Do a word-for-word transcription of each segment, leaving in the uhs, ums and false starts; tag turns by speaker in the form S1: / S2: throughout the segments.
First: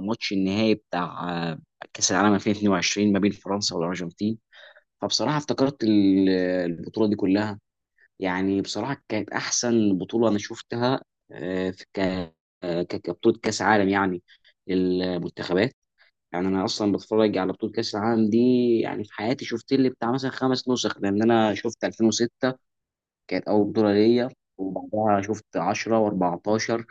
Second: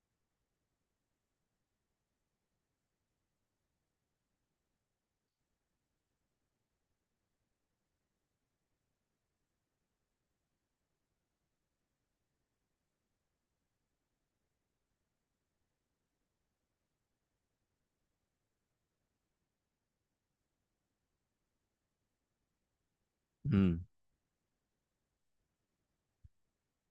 S1: ماتش النهائي بتاع آه، كأس العالم ألفين واتنين وعشرين ما بين فرنسا والأرجنتين. فبصراحة افتكرت ال- البطولة دي كلها. يعني بصراحة كانت أحسن بطولة أنا شفتها، آه، في ك- آه، ك- كبطولة كأس عالم يعني. المنتخبات، يعني أنا أصلا بتفرج على بطولة كأس العالم دي. يعني في حياتي شفت لي بتاع مثلا خمس نسخ، لأن أنا شفت ألفين وستة كانت أول
S2: امم.
S1: بطولة ليا، وبعدها شفت عشرة و14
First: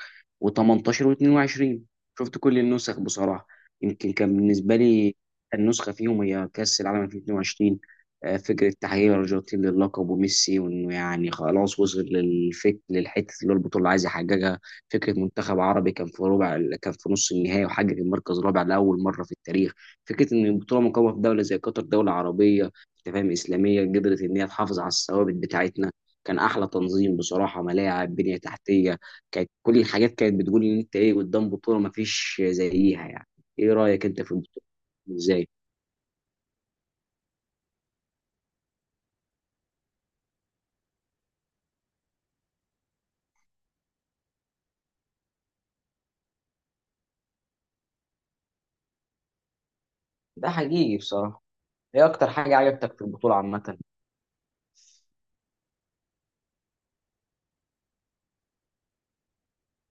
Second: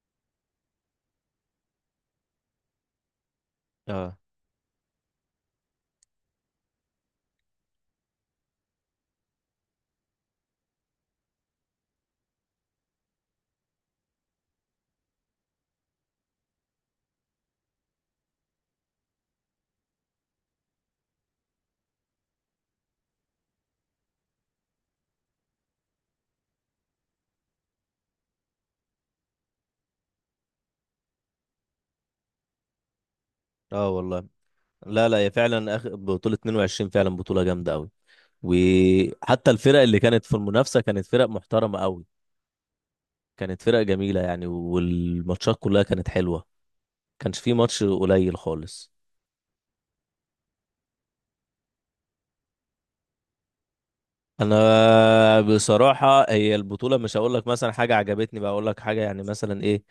S1: و18 و22. شفت كل النسخ بصراحة. يمكن
S2: اه،
S1: كان بالنسبة لي النسخة فيهم هي كأس العالم ألفين واتنين وعشرين. آه، فكرة تحقيق الأرجنتين للقب وميسي، وإنه يعني خلاص وصل للفك للحتة اللي هو البطولة اللي عايز يحققها. فكرة منتخب عربي كان في ربع كان في نص النهائي وحقق المركز الرابع لأول مرة في التاريخ. فكرة إن البطولة مقامة في دولة زي قطر، دولة عربية، أنت فاهم، إسلامية، قدرت إن هي تحافظ على الثوابت بتاعتنا. كان احلى تنظيم بصراحه، ملاعب، بنيه تحتيه. كانت كل الحاجات كانت بتقول ان انت ايه قدام بطوله ما فيش زيها يعني. ايه
S2: اه،
S1: رايك انت
S2: والله.
S1: في البطوله؟
S2: لا، لا، هي
S1: ازاي؟
S2: فعلا أخ... بطولة اتنين وعشرين فعلا بطولة جامدة قوي. وحتى الفرق اللي كانت في المنافسة كانت فرق محترمة قوي، كانت فرق جميلة يعني، والماتشات كلها كانت حلوة، كانش في ماتش قليل خالص.
S1: ده حقيقي بصراحه. ايه اكتر حاجه عجبتك في البطوله عامه؟
S2: انا بصراحة هي البطولة مش هقول لك مثلا حاجة عجبتني، بقى اقول لك حاجة يعني مثلا ايه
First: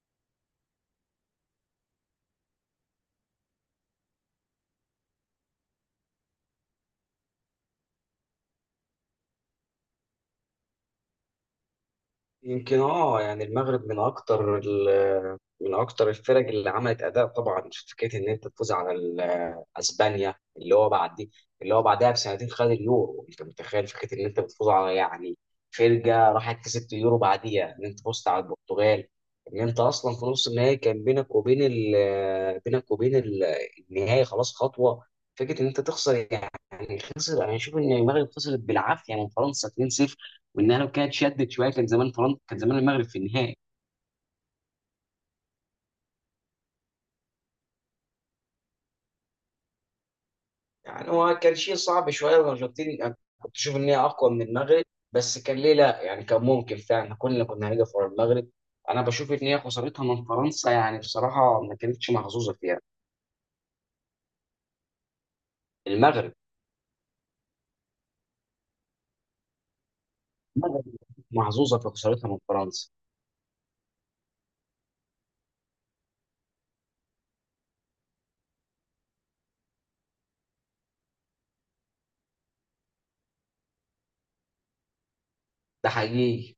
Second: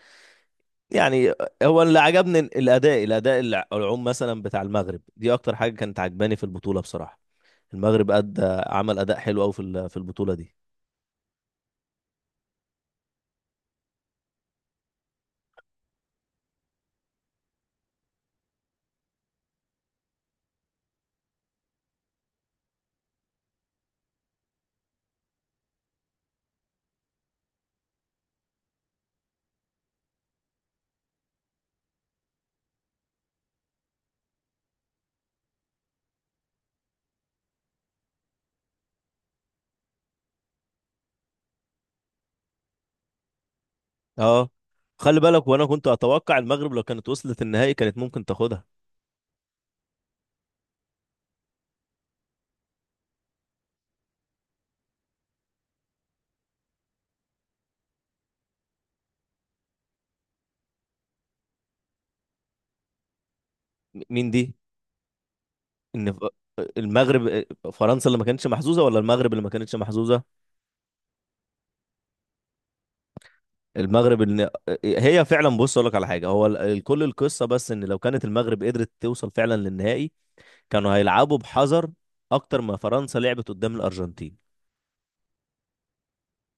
S2: يعني. هو اللي عجبني الاداء الاداء الع- العم مثلا بتاع المغرب، دي اكتر حاجة كانت عجباني في البطولة بصراحة. المغرب أدى، عمل أداء حلو أوي في ال- في البطولة دي.
S1: يمكن اه، يعني المغرب من اكتر ال- من اكتر الفرق اللي عملت اداء. طبعا في فكره ان انت تفوز على ال- اسبانيا، اللي هو بعد دي، اللي هو بعدها بسنتين خد اليورو. انت متخيل فكره ان انت بتفوز على، يعني، فرقه راحت كسبت اليورو بعديها، ان انت فزت على البرتغال. ان انت اصلا في نص النهائي كان بينك وبين ال- بينك وبين ال- النهائي خلاص خطوه. فكره ان انت تخسر، يعني خسر انا اشوف ان المغرب خسرت بالعافيه من فرنسا اتنين صفر، وانها لو كانت شدت شويه كان زمان فرنسا كان زمان المغرب في النهائي.
S2: اه، خلي بالك، وانا كنت اتوقع المغرب لو كانت وصلت النهائي كانت ممكن تاخدها.
S1: يعني هو كان شيء صعب شويه، الارجنتين أنا كنت اشوف ان هي اقوى من المغرب، بس كان ليه لا؟ يعني كان ممكن فعلا كلنا كنا هنقف ورا المغرب. انا بشوف ان هي خسارتها من فرنسا يعني بصراحه ما كانتش محظوظه فيها.
S2: م- مين دي؟ ان ف-
S1: المغرب.
S2: المغرب. فرنسا اللي ما كانتش محظوظه ولا المغرب اللي ما كانتش محظوظه؟
S1: المغرب محظوظه في خسارتها من فرنسا.
S2: المغرب. ان هي فعلا، بص اقول لك على حاجه، هو ال- كل القصه بس ان لو كانت المغرب قدرت توصل فعلا للنهائي، كانوا هيلعبوا بحذر اكتر ما فرنسا لعبت قدام الارجنتين.
S1: ده حقيقي.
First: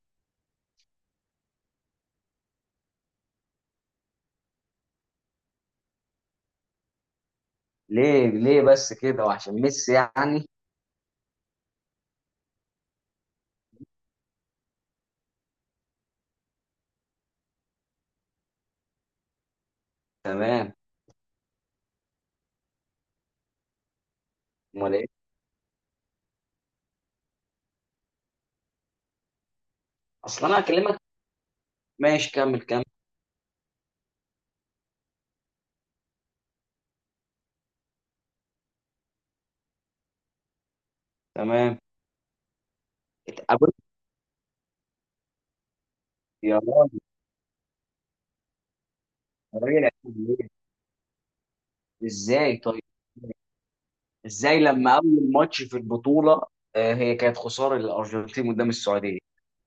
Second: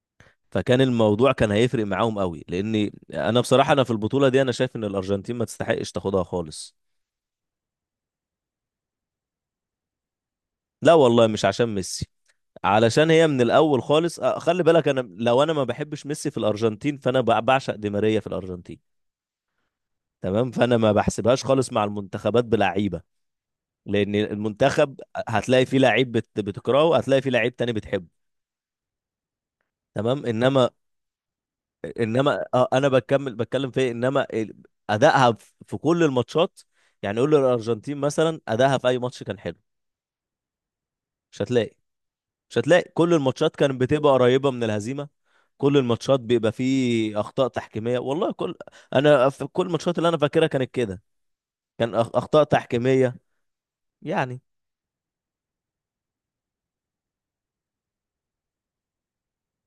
S2: فكان الموضوع كان هيفرق معاهم قوي، لان انا بصراحه انا في البطوله دي انا شايف ان الارجنتين ما تستحقش تاخدها خالص.
S1: ليه؟ ليه بس كده، وعشان ميسي يعني؟
S2: لا والله، مش عشان ميسي، علشان هي من الاول خالص. آه، خلي بالك، انا لو انا ما بحبش ميسي في الارجنتين، فانا بع- بعشق دي ماريا في الارجنتين. تمام،
S1: تمام.
S2: فانا ما بحسبهاش خالص مع المنتخبات بلعيبه. لان
S1: امال
S2: المنتخب
S1: ايه.
S2: هتلاقي فيه لعيب بت- بتكرهه، هتلاقي فيه لعيب تاني بتحبه، تمام.
S1: اصل انا
S2: انما
S1: هكلمك. ماشي،
S2: انما
S1: كمل
S2: آه،
S1: كمل.
S2: انا بكمل بتكلم في إيه؟ انما ال- ادائها في في كل الماتشات، يعني قول للارجنتين مثلا ادائها في اي ماتش كان حلو. مش هتلاقي.
S1: تمام.
S2: مش هتلاقي كل الماتشات
S1: اتقابلت.
S2: كانت بتبقى قريبة من الهزيمة. كل الماتشات بيبقى
S1: يا راجل
S2: فيه أخطاء تحكيمية والله. كل أنا في
S1: يا
S2: كل
S1: راجل.
S2: الماتشات اللي أنا فاكرها كانت كده، كان أخ- أخطاء
S1: ازاي طيب؟
S2: تحكيمية يعني.
S1: ازاي لما اول ماتش في البطوله آه، هي كانت خساره للارجنتين قدام السعوديه،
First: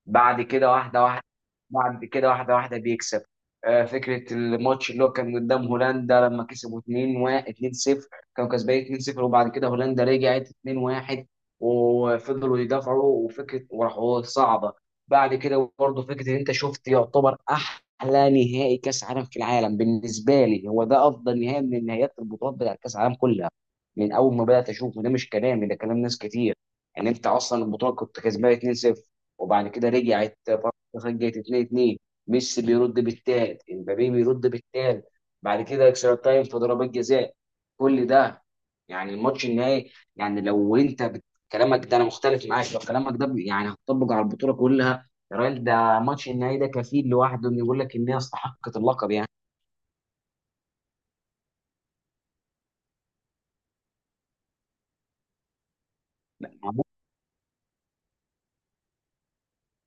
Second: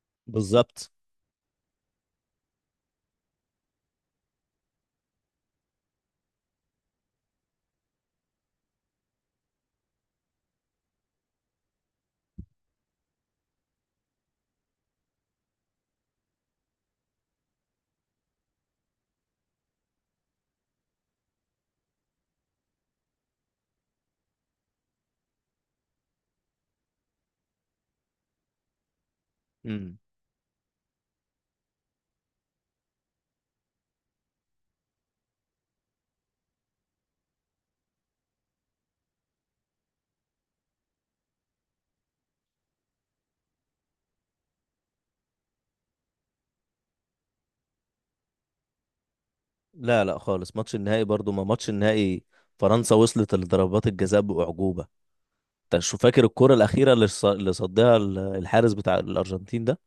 S1: بعد كده
S2: بالظبط.
S1: واحده واحده. بعد كده واحده واحده بيكسب. آه، فكره الماتش اللي هو كان قدام هولندا لما كسبوا اتنين واحد اتنين صفر. كانوا كسبانين اتنين صفر، وبعد كده هولندا رجعت اتنين واحد، وفضلوا يدافعوا، وفكره وراحوا صعبه. بعد كده برضه فكره ان انت شفت يعتبر احلى نهائي كاس عالم في العالم. بالنسبه لي هو ده افضل نهائي من النهائيات، البطولات بتاعت كاس العالم كلها، من اول ما بدات اشوف. وده مش كلامي، ده كلام ناس كتير. يعني انت اصلا البطوله كنت كسبان اتنين صفر، وبعد كده
S2: امم.
S1: رجعت فرنسا سجلت اتنين اتنين، ميسي بيرد بالتالت، امبابي بيرد بالتالت، بعد كده اكسترا تايم، في ضربات جزاء. كل ده يعني الماتش النهائي. يعني لو انت بت... كلامك ده انا مختلف معاك. لو كلامك ده ب- يعني هتطبق على البطوله كلها، يا راجل ده ماتش النهائي، ده كفيل لوحده انه يقول لك ان هي استحقت اللقب يعني.
S2: لا، لا خالص، ماتش النهائي برضو ما ماتش النهائي، فرنسا وصلت لضربات الجزاء بأعجوبة. انت شو فاكر الكرة الأخيرة اللي ص- اللي صدها ال- الحارس بتاع الأرجنتين ده؟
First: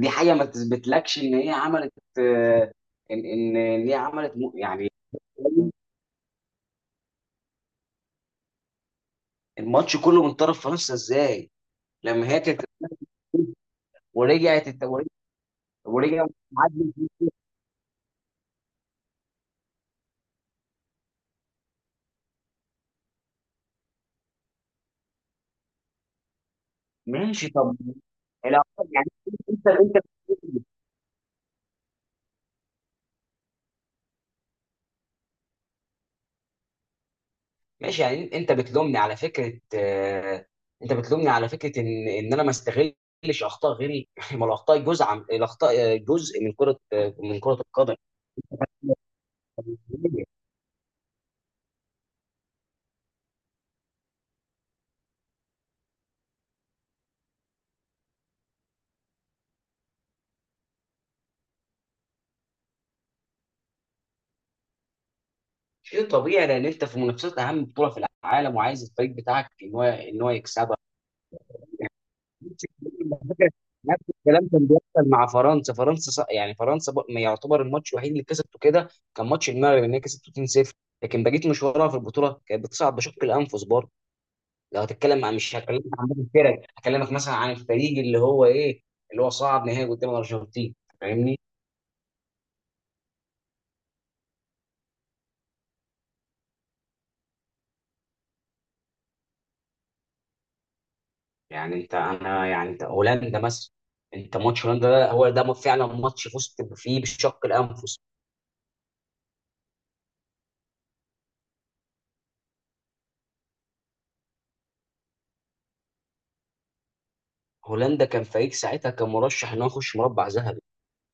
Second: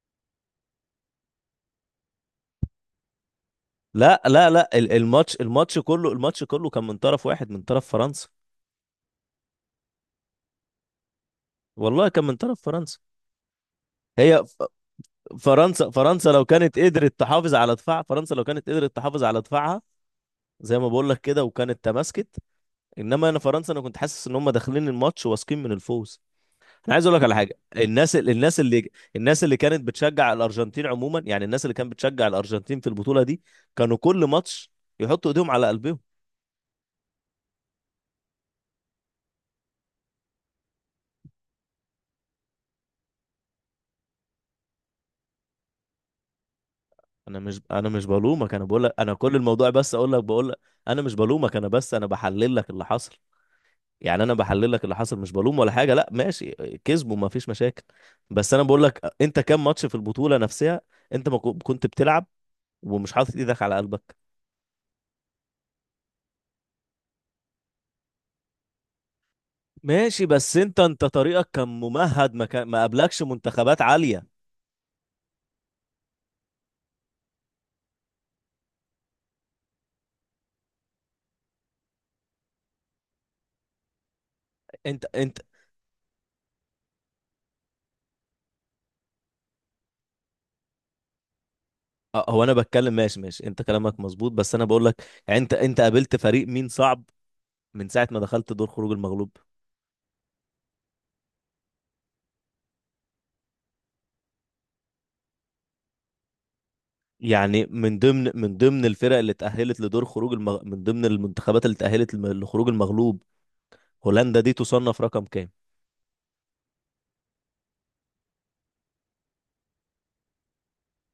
S1: دي حاجه ما تثبتلكش ان هي عملت آه، ان ان إن هي
S2: لا،
S1: عملت
S2: لا،
S1: م-
S2: لا،
S1: يعني.
S2: ال- الماتش الماتش كله الماتش كله كان من طرف واحد، من طرف فرنسا.
S1: الماتش كله من طرف فرنسا، ازاي؟
S2: والله كان
S1: لما
S2: من
S1: هي
S2: طرف
S1: كانت
S2: فرنسا. هي،
S1: ورجعت الت... ورجع،
S2: فرنسا
S1: ورجع،
S2: فرنسا لو كانت
S1: عدل
S2: قدرت
S1: فيه.
S2: تحافظ على دفاع، فرنسا لو كانت قدرت تحافظ على دفاعها، زي ما بقول لك كده، وكانت تماسكت. انما انا، فرنسا، انا كنت حاسس ان هم داخلين الماتش واثقين من الفوز. انا عايز اقول لك على
S1: ماشي
S2: حاجه.
S1: طب.
S2: الناس الناس
S1: العقاب
S2: اللي
S1: يعني.
S2: الناس اللي
S1: انت
S2: كانت
S1: انت
S2: بتشجع الارجنتين عموما، يعني الناس اللي كانت بتشجع الارجنتين في البطوله دي، كانوا كل ماتش يحطوا ايديهم على قلبهم.
S1: ماشي يعني انت بتلومني على فكره، آه، انت بتلومني على فكره ان ان انا ما استغلش اخطاء غيري ما الاخطاء جزء عم... الاخطاء آه، جزء من كره، آه،
S2: انا
S1: من كره
S2: مش انا
S1: القدم.
S2: مش بلومك، انا بقول لك، انا كل الموضوع بس اقول لك، بقول لك انا مش بلومك، انا بس انا بحلل لك اللي حصل. يعني انا بحلل لك اللي حصل، مش بلوم ولا حاجه، لا، ماشي، كسبوا، ما فيش مشاكل. بس انا بقول لك، انت كام ماتش في البطوله نفسها انت ما كو- كنت بتلعب ومش حاطط ايدك على قلبك؟
S1: شيء طبيعي لان انت في منافسات اهم بطوله في العالم، وعايز الفريق بتاعك ان هو ان
S2: ماشي،
S1: هو
S2: بس
S1: يكسبها.
S2: انت انت طريقك كان ممهد، ما
S1: نفس
S2: كان ما
S1: الكلام
S2: قابلكش
S1: على فكرة،
S2: منتخبات
S1: نفس
S2: عاليه.
S1: الكلام كان بيحصل مع فرنسا فرنسا ص- يعني فرنسا ب- ما يعتبر الماتش الوحيد اللي كسبته كده كان ماتش المغرب، ان هي كسبته اتنين صفر. لكن بقيت مشوارها في البطوله كانت بتصعد بشق الانفس برضه. لو
S2: انت
S1: هتتكلم عن
S2: انت
S1: مش هكلمك عن باقي الفرق، هكلمك مثلا عن الفريق اللي هو ايه، اللي هو صعد نهائي قدام الارجنتين، فاهمني؟
S2: اه، هو انا بتكلم. ماشي، ماشي، انت كلامك مظبوط، بس انا بقول لك، يعني انت انت قابلت فريق مين صعب من ساعه ما دخلت دور خروج المغلوب؟
S1: يعني انت انا يعني انت هولندا مثلا. انت ماتش هولندا ده، هو ده فعلا ماتش فزت فيه بشق
S2: يعني
S1: الانفس.
S2: من ضمن من ضمن الفرق اللي اتأهلت لدور خروج المغ... من ضمن المنتخبات اللي اتأهلت لم- لخروج المغلوب، هولندا دي تصنف رقم كام؟
S1: هولندا كان فريق ساعتها كان مرشح ان هو يخش مربع ذهبي.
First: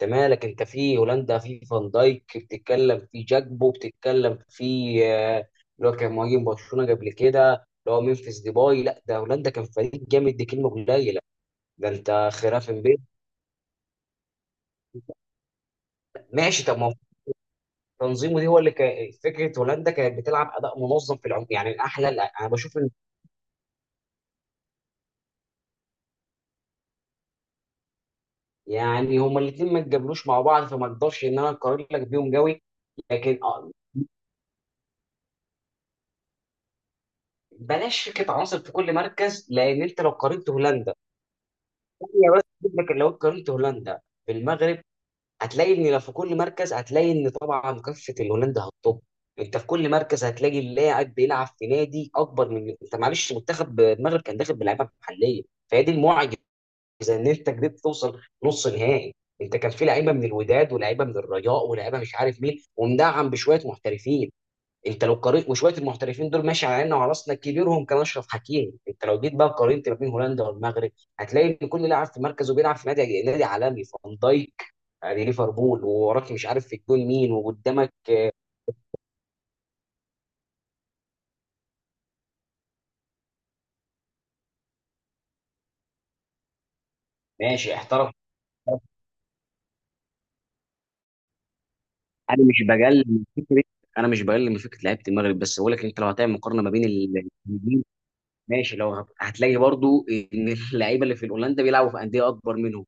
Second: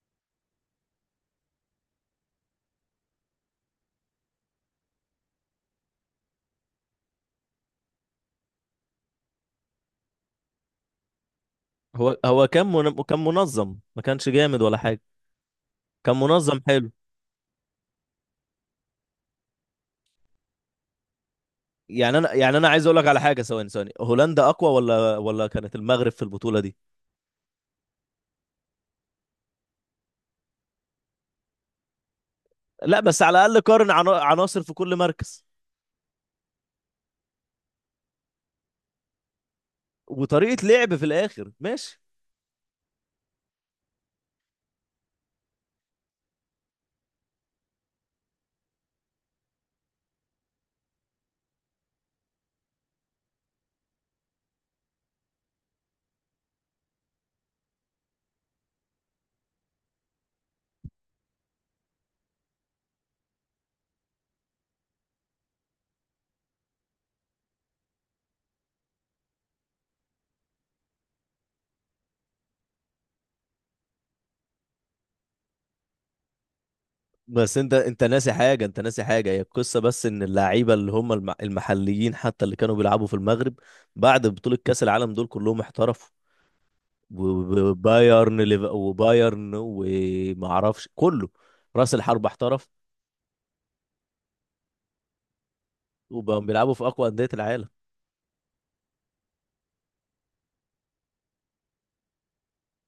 S1: انت مالك؟ انت في هولندا، في فان دايك بتتكلم، في جاكبو بتتكلم، في آه، اللي هو كان مهاجم برشلونه قبل كده، اللي هو ممفيس ديباي. لا، ده هولندا كان فريق جامد، دي كلمه قليله، ده
S2: هو
S1: انت
S2: هو كان
S1: خراف بيت.
S2: من... كان منظم، ما كانش جامد ولا حاجه، كان منظم
S1: ماشي طب. ما
S2: حلو.
S1: هو تنظيمه دي هو اللي كان فكره، هولندا كانت بتلعب اداء منظم في العموم، يعني الاحلى.
S2: يعني
S1: لا،
S2: انا،
S1: انا
S2: يعني انا
S1: بشوف
S2: عايز
S1: ان،
S2: اقول لك على حاجه. ثواني، ثواني، هولندا اقوى ولا ولا كانت المغرب في البطوله دي؟
S1: يعني هما الاثنين ما اتقابلوش مع بعض، فما اقدرش ان انا اقارن لك بيهم قوي.
S2: لا، بس
S1: لكن
S2: على الاقل
S1: آه،
S2: قارن عنا- عناصر في كل مركز
S1: بلاش فكره عناصر في كل مركز، لان انت لو قارنت
S2: وطريقه
S1: هولندا
S2: لعب في الاخر. ماشي،
S1: هي بس. فكرة لو قارنت هولندا بالمغرب، هتلاقي ان لو في كل مركز هتلاقي ان طبعا كفه الهولندا هتطب. انت في كل مركز هتلاقي اللاعب بيلعب في نادي اكبر من انت. معلش، منتخب المغرب كان داخل بلعيبه محليه، فهي دي المعجزه، ان انت قدرت توصل نص نهائي. انت كان في لعيبه من الوداد، ولاعيبه من الرجاء، ولاعيبه مش عارف مين، ومدعم بشويه محترفين. انت لو قارنت، وشويه المحترفين دول ماشي على عيننا وعلى راسنا، كبيرهم كان اشرف حكيمي. انت لو جيت بقى قارنت ما بين هولندا والمغرب، هتلاقي ان كل لاعب في مركزه بيلعب في نادي نادي عالمي. فان دايك ادي ليفربول ووراك مش عارف في الجون مين،
S2: بس انت
S1: وقدامك.
S2: انت ناسي حاجه، انت ناسي حاجه، هي القصه بس ان اللعيبه اللي هم الم- المحليين حتى اللي كانوا بيلعبوا في المغرب، بعد بطوله كاس العالم دول كلهم احترفوا.
S1: ماشي، احترف.
S2: وبايرن ليف- وبايرن وما اعرفش كله، راس الحربة
S1: انا مش
S2: احترف،
S1: بقلل من فكره انا مش بقلل من فكره لعيبه المغرب، بس بقول لك انت لو هتعمل
S2: وبقوا
S1: مقارنه ما
S2: بيلعبوا في
S1: بين
S2: اقوى
S1: ال-
S2: اندية العالم.
S1: الجيل، ماشي، لو هت- هتلاقي برضو ان اللعيبه اللي في هولندا بيلعبوا في انديه اكبر منهم.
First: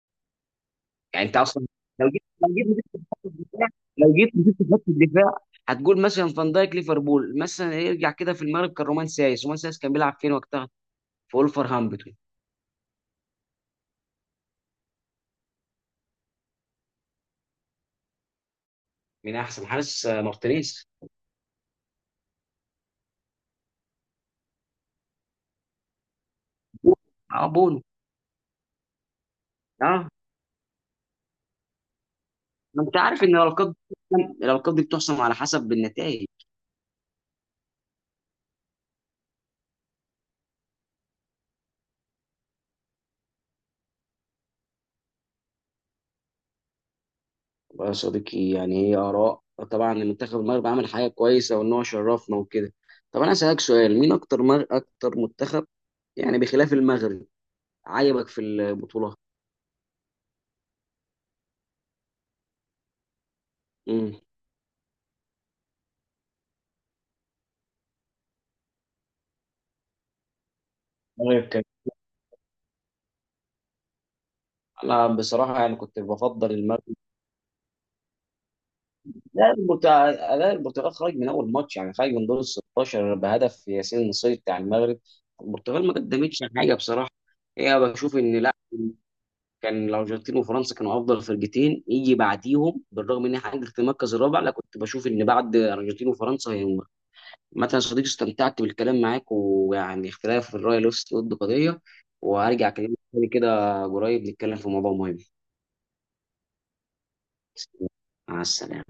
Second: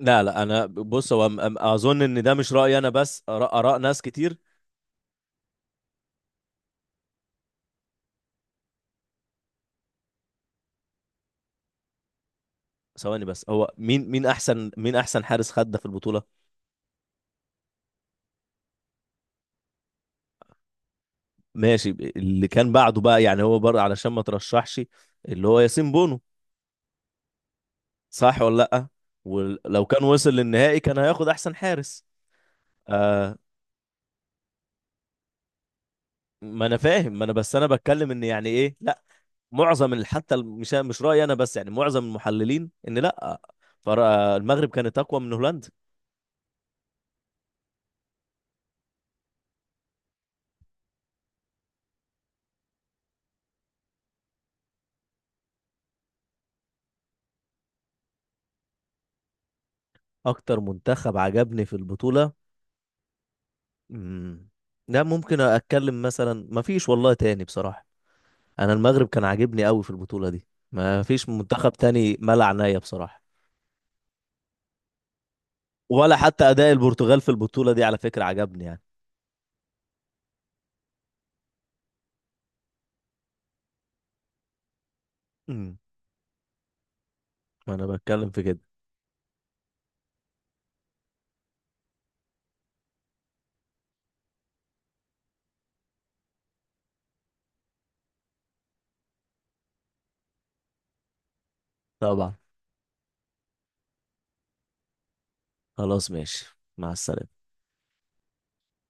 S2: لا، لا، انا بص،
S1: يعني
S2: هو أم-
S1: انت
S2: أم-
S1: اصلا،
S2: اظن
S1: لو جيت
S2: ان ده مش
S1: لو جيت
S2: رأيي انا
S1: مسكت خط
S2: بس، آراء
S1: الدفاع.
S2: آراء ناس
S1: لو جيت
S2: كتير.
S1: مسكت خط الدفاع، هتقول مثلا فان دايك ليفربول. مثلا، يرجع كده، في المغرب كان رومان سايس، رومان سايس كان بيلعب فين وقتها؟ في ولفرهامبتون.
S2: ثواني بس، هو مين مين احسن، مين احسن حارس خد ده في البطولة؟
S1: من احسن حارس آه، مارتينيز.
S2: ماشي، ب- اللي كان بعده بقى يعني هو برضه علشان ما ترشحش، اللي هو ياسين بونو،
S1: اه، بونو.
S2: صح ولا لا؟ ولو كان
S1: اه.
S2: وصل للنهائي كان هياخد احسن حارس.
S1: ما انت عارف ان
S2: آه.
S1: الالقاب دي- الالقاب دي بتحسم على حسب النتائج.
S2: ما انا فاهم، ما انا بس انا بتكلم ان يعني ايه، لا، معظم ال- حتى ال- مش مش رايي انا بس، يعني معظم المحللين، ان لا، فرا- المغرب كانت اقوى من هولندا.
S1: والله يا صديقي، يعني هي آراء. طبعا المنتخب المغرب عمل حاجة كويسة، وإن هو شرفنا وكده. طب أنا أسألك سؤال، مين أكتر مر... أكتر منتخب، يعني بخلاف المغرب، عجبك في البطولة؟
S2: اكتر منتخب عجبني في البطوله، مم. ده ممكن اتكلم مثلا. ما فيش والله تاني بصراحه، انا المغرب كان عاجبني قوي في البطوله دي، ما فيش
S1: طيب كده.
S2: منتخب تاني مال عينيا بصراحه.
S1: انا بصراحه يعني كنت
S2: ولا حتى
S1: بفضل
S2: اداء
S1: المغرب.
S2: البرتغال في البطوله دي، على فكره، عجبني يعني.
S1: لا المت... لا البرتغال خرج من اول ماتش، يعني خرج من دور ال ستاشر بهدف ياسين النصيري بتاع المغرب.
S2: امم.
S1: البرتغال ما قدمتش حاجه بصراحه. هي
S2: انا
S1: بشوف
S2: بتكلم
S1: ان
S2: في
S1: لا،
S2: كده
S1: كان الارجنتين وفرنسا كانوا افضل فرقتين، يجي بعديهم بالرغم ان احنا حققت المركز الرابع. لا، كنت بشوف ان بعد الارجنتين وفرنسا هي. مثلا صديقي، استمتعت بالكلام معاك، ويعني اختلاف الراي له ضد قضيه.
S2: طبعا.
S1: وهرجع اكلمك تاني كده قريب، نتكلم في موضوع مهم.
S2: خلاص، ماشي، مع السلامه.
S1: مع السلامه.